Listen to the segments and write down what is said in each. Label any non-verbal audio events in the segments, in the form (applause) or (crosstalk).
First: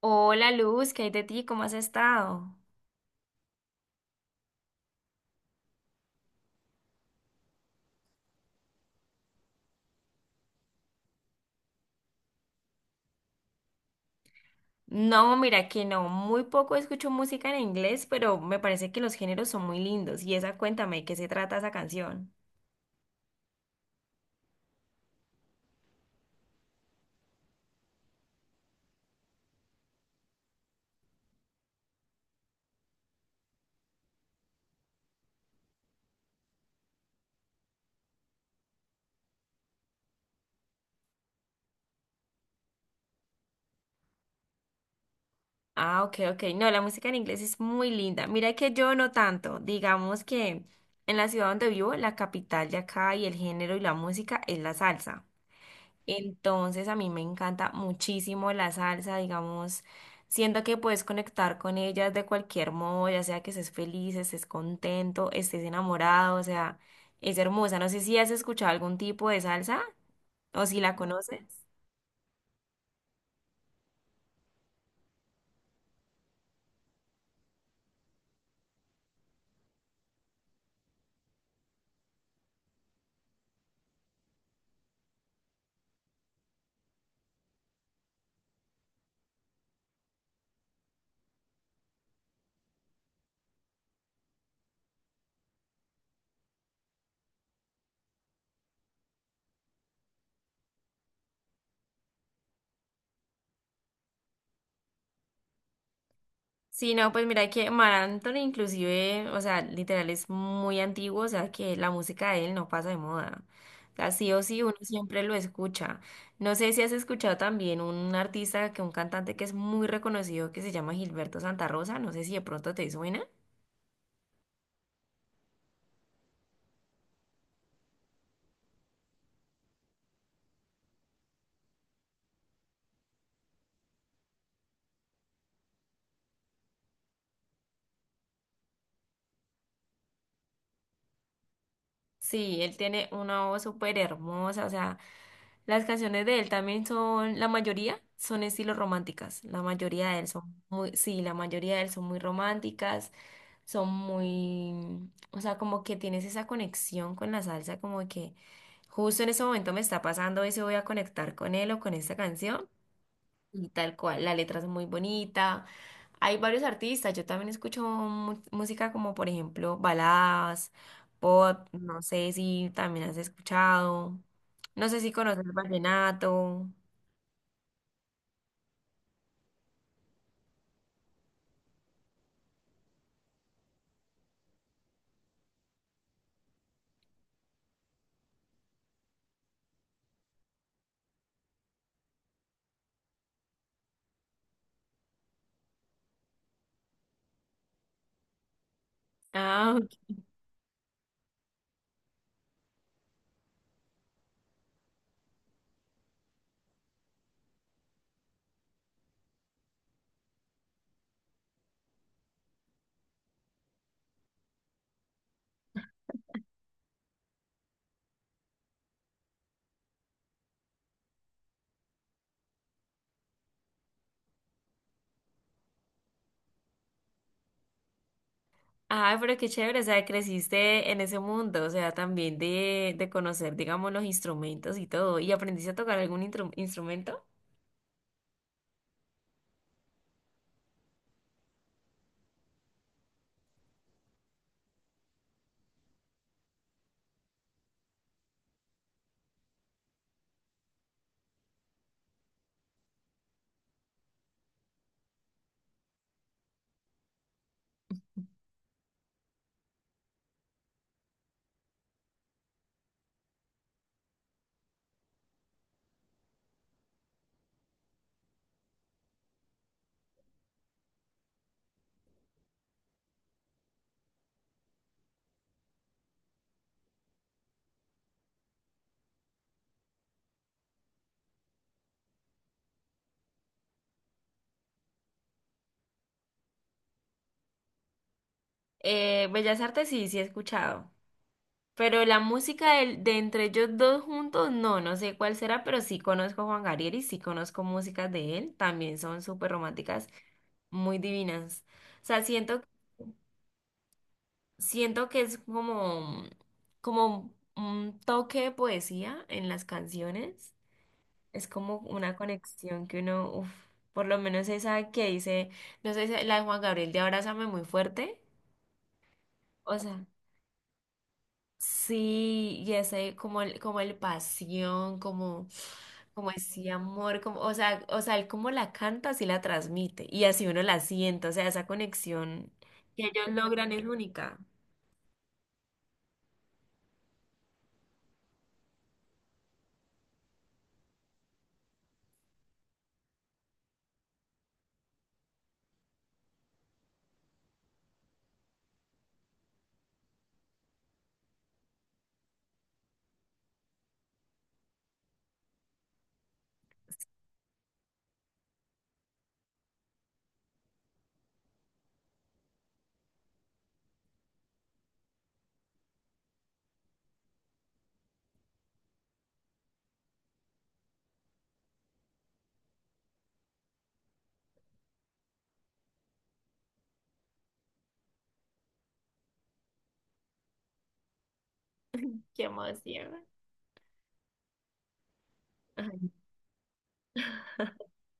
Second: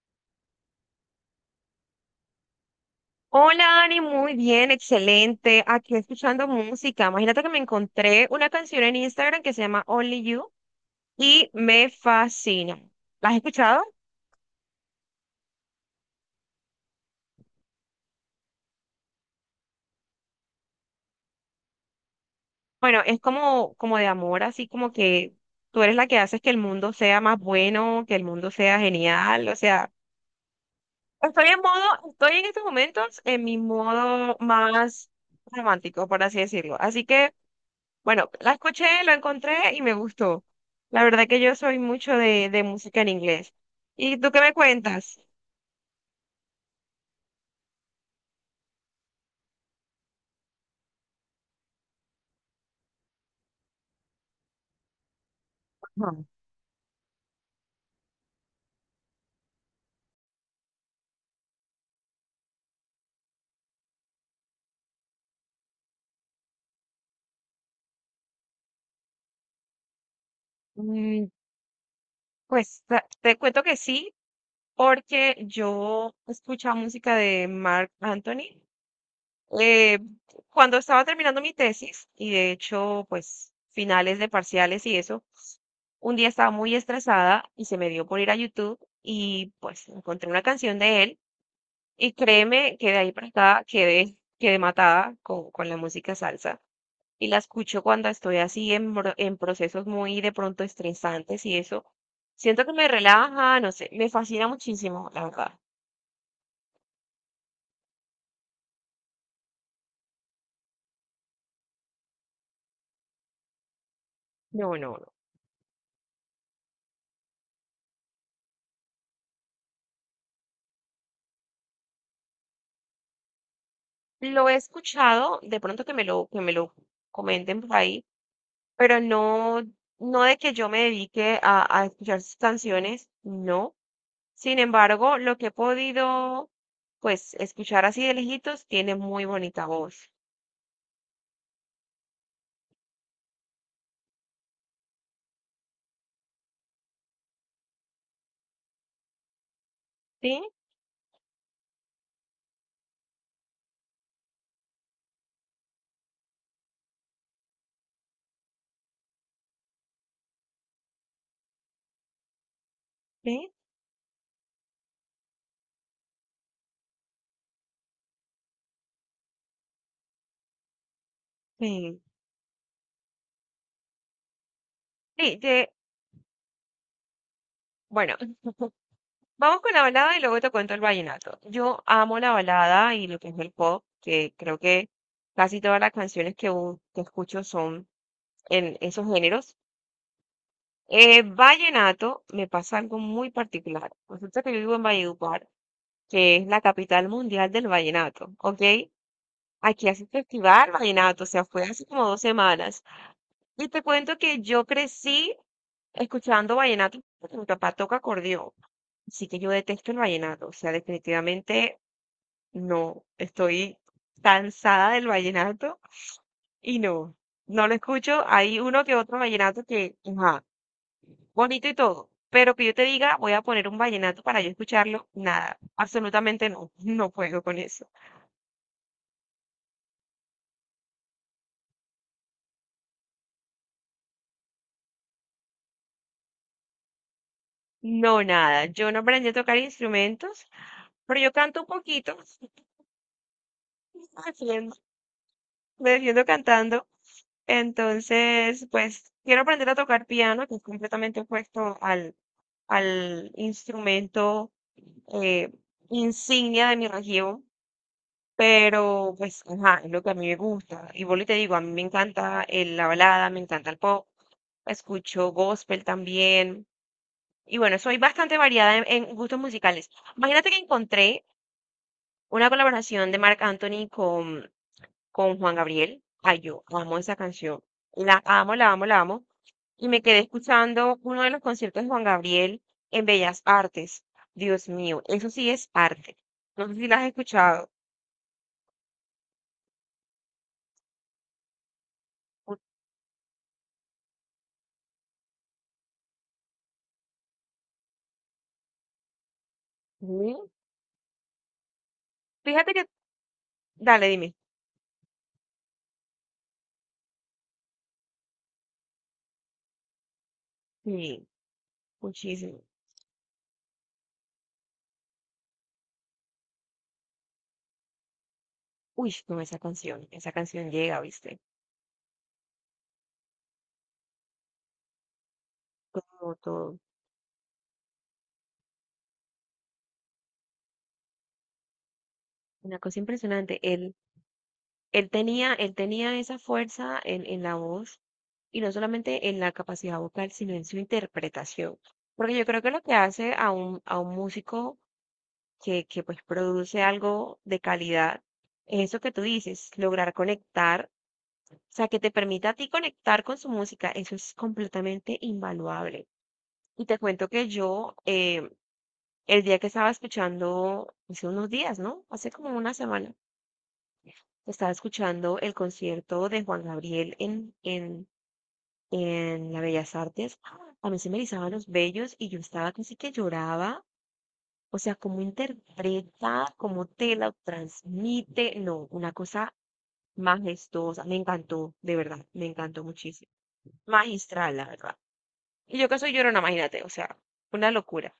Hola Luz, ¿qué hay de ti? ¿Cómo has estado? Hola, Dani, muy bien, excelente. Aquí escuchando música. Imagínate que me encontré una canción en Instagram que se llama Only You y me fascina. ¿La has escuchado? No, mira que no, muy poco escucho música en inglés, pero me parece que los géneros son muy lindos. Y esa, cuéntame, ¿de qué se trata esa canción? Bueno, es como, como de amor, así como que tú eres la que haces que el mundo sea más bueno, que el mundo sea genial. O sea, estoy en modo, estoy en estos momentos en mi modo más romántico, por así decirlo. Así que bueno, la escuché, lo encontré y me gustó. La verdad que yo soy mucho de música en inglés. ¿Y tú qué me cuentas? Ah, ok, ok. No, la música en inglés es muy linda. Mira que yo no tanto. Digamos que en la ciudad donde vivo, la capital de acá y el género y la música es la salsa. Ujú. Entonces a mí me encanta muchísimo la salsa, digamos, siento que puedes conectar con ellas de cualquier modo, ya sea que estés feliz, estés contento, estés enamorado, o sea, es hermosa. No sé si has escuchado algún tipo de salsa o si la Mm, conoces. Pues te cuento que sí, porque yo escuchaba música de Mark Anthony eh, cuando estaba terminando mi tesis y de hecho, pues finales de parciales y eso, un día estaba muy estresada y se me dio por ir a YouTube y pues encontré una canción de él. Y créeme que de ahí para acá quedé, quedé matada con la música salsa. Y la escucho cuando estoy así en, en procesos muy de pronto estresantes y eso. Siento que me relaja, no sé, me fascina muchísimo, la verdad. Sí, no, pues mira que Mar Anthony inclusive, o sea, literal es muy antiguo, o sea, que la música de él no pasa de moda. O sea, sí o sí uno No, no, no. siempre lo escucha. No sé si has escuchado también un artista, que un cantante que es muy reconocido que se llama Gilberto Santa Rosa, no sé si de pronto te suena. Lo he escuchado, de pronto que me lo comenten por ahí, pero no, no de que yo me dedique a escuchar sus canciones, no. Sin embargo, lo que he podido, pues, escuchar así de lejitos, tiene muy bonita voz. Sí, él tiene una voz súper hermosa, o sea, las canciones de él también son, la mayoría son estilos románticas, la mayoría de él Sí, son muy, sí, la mayoría de él son muy románticas. Son muy, o sea, como que tienes esa conexión con la salsa, como que justo en ese momento me está pasando eso, voy a conectar con él o con esta canción sí, y tal cual, la letra es muy bonita. Hay varios artistas, yo también escucho música como por ejemplo baladas, pop, sí. no sé si también has escuchado, no sé si Sí, conoces el vallenato. bueno, vamos con la balada y luego te cuento el vallenato. Yo amo la balada y lo que es el pop, que creo que casi todas las canciones que escucho son en esos géneros. Vallenato me pasa algo muy particular. Resulta que yo vivo en Valledupar, que es la capital mundial del vallenato, ¿ok? Ah. Aquí hace festival, vallenato, o sea, fue hace como dos semanas. Y te cuento que yo crecí escuchando vallenato porque mi papá toca acordeón. Así que yo detesto el vallenato, o sea, definitivamente no. Estoy cansada del vallenato y no, no lo escucho. Hay uno que otro vallenato que, ajá, bonito y todo, pero que yo te diga, voy a poner un vallenato para yo escucharlo, nada, absolutamente no, (laughs) no puedo con eso. Ah, pero qué chévere, o sea, creciste en ese mundo, o sea, también de conocer, digamos, los instrumentos y todo. ¿Y aprendiste a tocar algún instrumento? No, nada. Yo no aprendí a tocar instrumentos, pero yo canto un poquito. (laughs) haciendo- Me defiendo cantando. Entonces, pues quiero aprender a tocar piano, que es completamente opuesto al instrumento eh, insignia de mi región. Pero, pues, ajá, es lo que a mí me gusta. Y vuelvo y te digo, a mí me encanta la balada, me encanta el pop, escucho gospel también. Y bueno, soy bastante variada en gustos musicales. Imagínate que encontré una colaboración de Marc Anthony con Juan Gabriel. Ay, yo amo esa canción. La amo, la amo, la amo. Y me quedé escuchando uno de los conciertos de Juan Gabriel en Bellas Artes. Dios mío, eso sí es arte. No sé si la has escuchado. Bellas Artes sí, sí he escuchado. Pero la música de, entre ellos dos juntos, no, no sé cuál será, pero sí conozco a Juan Gabriel y sí conozco músicas de él. También son súper románticas, Ujú. muy divinas. O sea, siento, Fíjate que, dale, dime. siento que es como, como un toque de poesía en las canciones. Sí, Es como una muchísimo. conexión que uno, uf, por lo menos esa que dice, no sé, la de Juan Gabriel de Abrázame muy fuerte. Uy, no, O sea, esa canción llega, ¿viste? sí, y ese como el pasión, como, como Como ese todo. amor, como, o sea, él como la canta, así la transmite. Y así uno la siente, o sea, esa conexión Una cosa que ellos impresionante. logran es única. Él tenía esa fuerza en la voz y no solamente en la capacidad vocal, sino en su interpretación. Porque yo creo que lo que hace a un músico que pues produce algo de calidad es eso que tú dices, lograr conectar, o sea, que te permita a ti conectar con su música, eso es completamente invaluable. Y te cuento que yo, el día que estaba escuchando, hace unos días, ¿no? Hace como una semana estaba escuchando el concierto de Juan Gabriel en la Bellas Artes. A mí se me erizaban los vellos y yo estaba casi que lloraba. O sea, cómo interpreta, cómo te lo transmite. No, una cosa majestuosa. Me encantó, de verdad, Qué me encantó emoción. muchísimo. Magistral, la verdad. Y yo que soy llorona, imagínate, o sea, una locura.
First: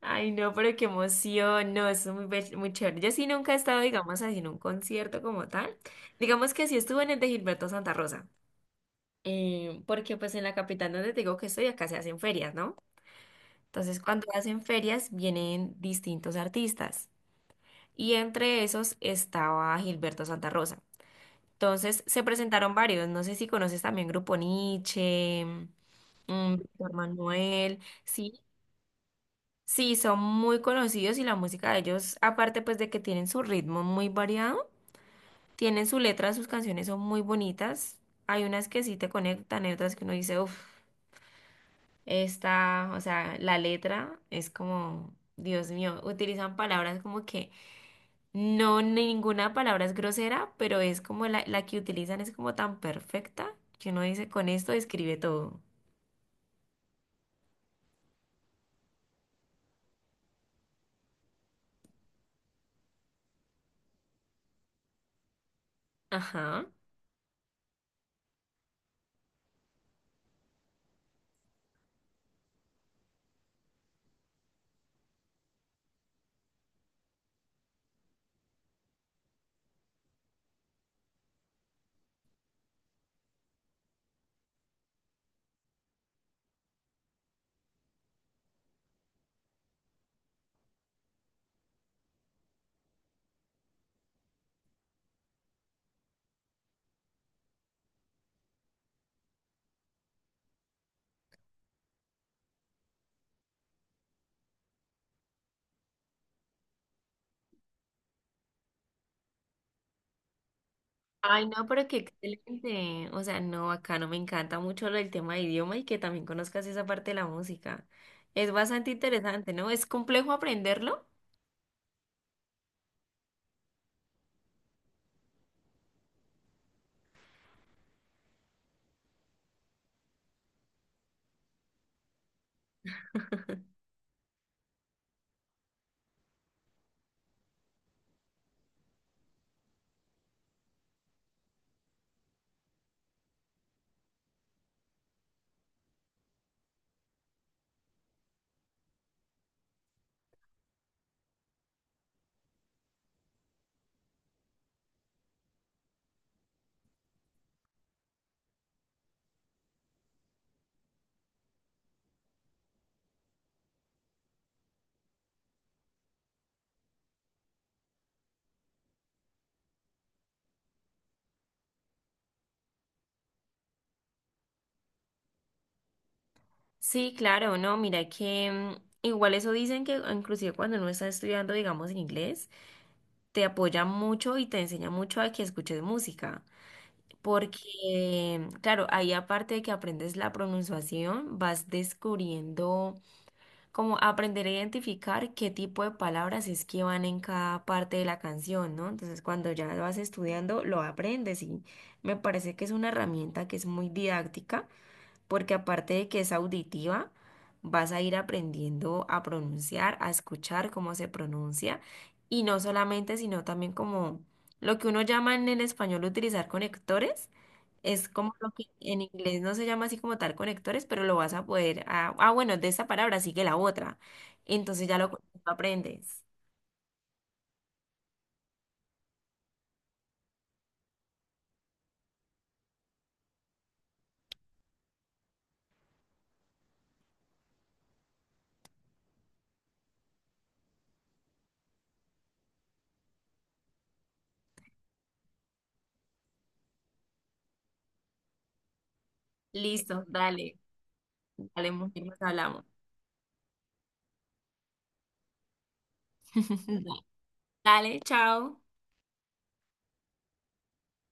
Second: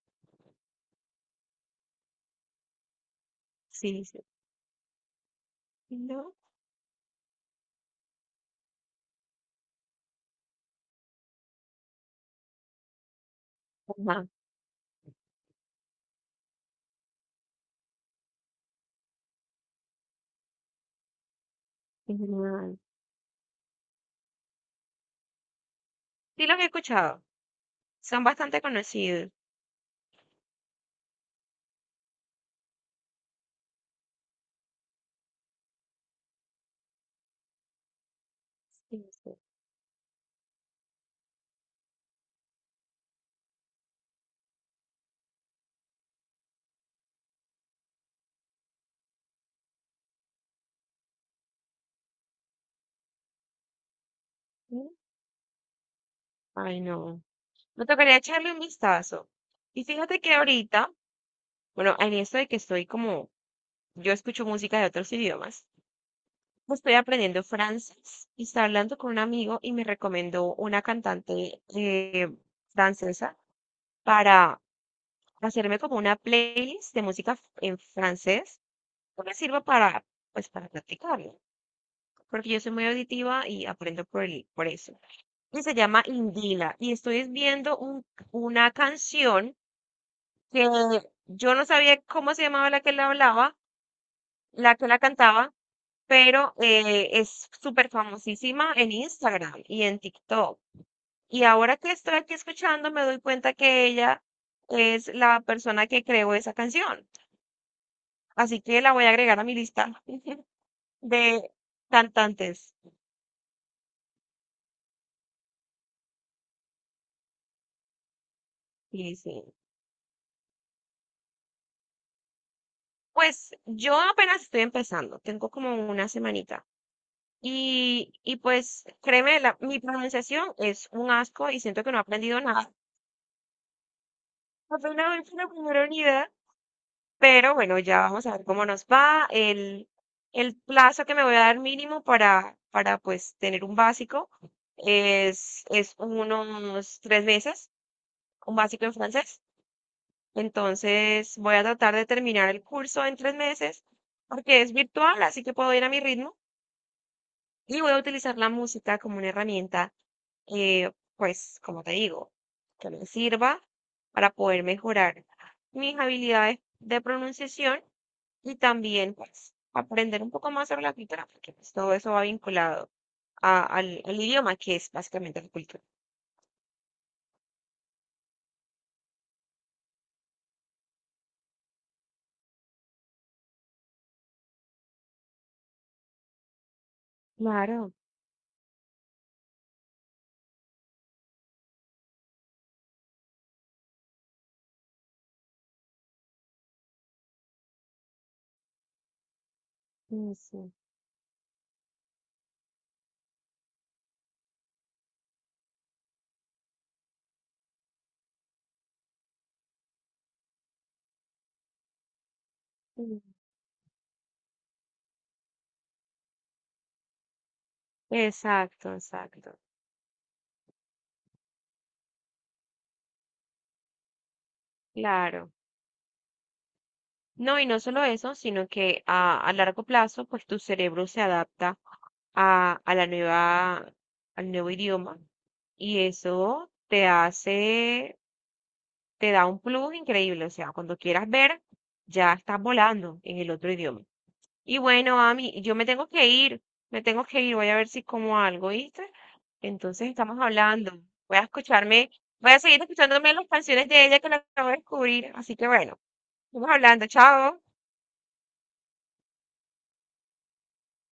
Ay, no, pero qué emoción, no, eso es muy, muy chévere. Yo sí nunca he estado, Sí, digamos, sí. así en un concierto como tal. No. Digamos que sí estuve en el de Gilberto Santa Rosa, porque pues en la capital donde te digo que estoy, acá se hacen ferias, ¿no? Entonces, Ajá, cuando hacen ferias, vienen distintos artistas y entre esos estaba Gilberto Santa Rosa. Entonces, se presentaron genial. varios, no sé si conoces también Grupo Nietzsche, Sí, los he Víctor escuchado. Manuel, Son sí, bastante conocidos. sí, son muy conocidos y la música de ellos, aparte pues de que tienen su ritmo muy variado, tienen su letra, sus canciones son muy bonitas. Hay unas que Sí, sí te sí. conectan, hay otras que uno dice, uff, esta, o sea, la letra es como, Dios mío, utilizan palabras como que no, ninguna palabra es grosera, pero es como la que utilizan es como tan perfecta que uno dice, con esto describe todo. Ay, no. Me tocaría echarle un vistazo. Y fíjate que ahorita, bueno, en esto de que estoy como, yo escucho música de otros idiomas, Ajá. pues estoy aprendiendo francés y estaba hablando con un amigo y me recomendó una cantante francesa para hacerme como una playlist de música en francés que me sirva para, pues, para practicarlo. Porque yo soy muy auditiva y aprendo por eso. Y se llama Indila. Y estoy viendo una canción, que yo no sabía cómo se llamaba la que la hablaba, la que la cantaba, pero es súper famosísima en Instagram y en TikTok. Y ahora que estoy aquí escuchando, me doy cuenta que ella es la persona que creó esa canción. Así que la voy a agregar a mi lista de Ay, no, pero qué cantantes. excelente. O sea, no, acá no me encanta mucho lo del tema de idioma y que también conozcas esa parte de la música. Es bastante Sí, sí. interesante, ¿no? ¿Es complejo aprenderlo? Pues yo apenas estoy empezando, tengo como una semanita. Y pues créeme, mi pronunciación es un asco y siento que no he aprendido nada. Afortunadamente la primera unidad, pero bueno, ya vamos a ver cómo nos va. El plazo que me voy a dar mínimo para pues tener un básico es unos 3 meses, un básico en francés. Entonces voy a tratar de terminar el curso en 3 meses porque es virtual, así que puedo ir a mi ritmo y voy a utilizar la música como una herramienta pues, como te digo, que me sirva para poder mejorar mis habilidades de pronunciación y también, pues, aprender un poco más sobre la cultura, porque pues, todo eso va vinculado al idioma, que es básicamente la cultura. Sí, claro, no, mira que igual eso dicen que inclusive cuando uno está estudiando, digamos, en inglés, te apoya mucho y te enseña mucho a que escuches música. Claro, Porque, claro, ahí aparte de que aprendes la pronunciación, vas descubriendo como aprender a identificar qué tipo de palabras es que van en cada parte de la canción, ¿no? Entonces, cuando ya lo vas sí, estudiando, sí. lo aprendes y me parece que es una herramienta que es muy didáctica porque aparte de que es auditiva, vas a ir aprendiendo a pronunciar, a escuchar cómo se pronuncia, y no solamente, Sí. sino también como lo que uno llama en el español utilizar conectores, es como lo que Exacto, en inglés no exacto. se llama así como tal conectores, pero lo vas a poder, bueno, de esta palabra sigue la otra, entonces ya lo Claro. aprendes. No, y no solo eso, sino que a largo plazo, pues tu cerebro se adapta a la nueva, al nuevo idioma y eso te hace, te da un plus increíble. O sea, cuando quieras ver, ya estás volando en el otro idioma. Y bueno, Ami, yo me tengo que ir, me tengo que ir, voy a ver si como algo, ¿viste? Listo, Entonces estamos dale, hablando. Voy a dale, mujer, escucharme, nos voy a hablamos. seguir escuchándome las canciones de ella que la acabo de descubrir. Así que bueno, estamos (laughs) hablando, chao. Dale, chao.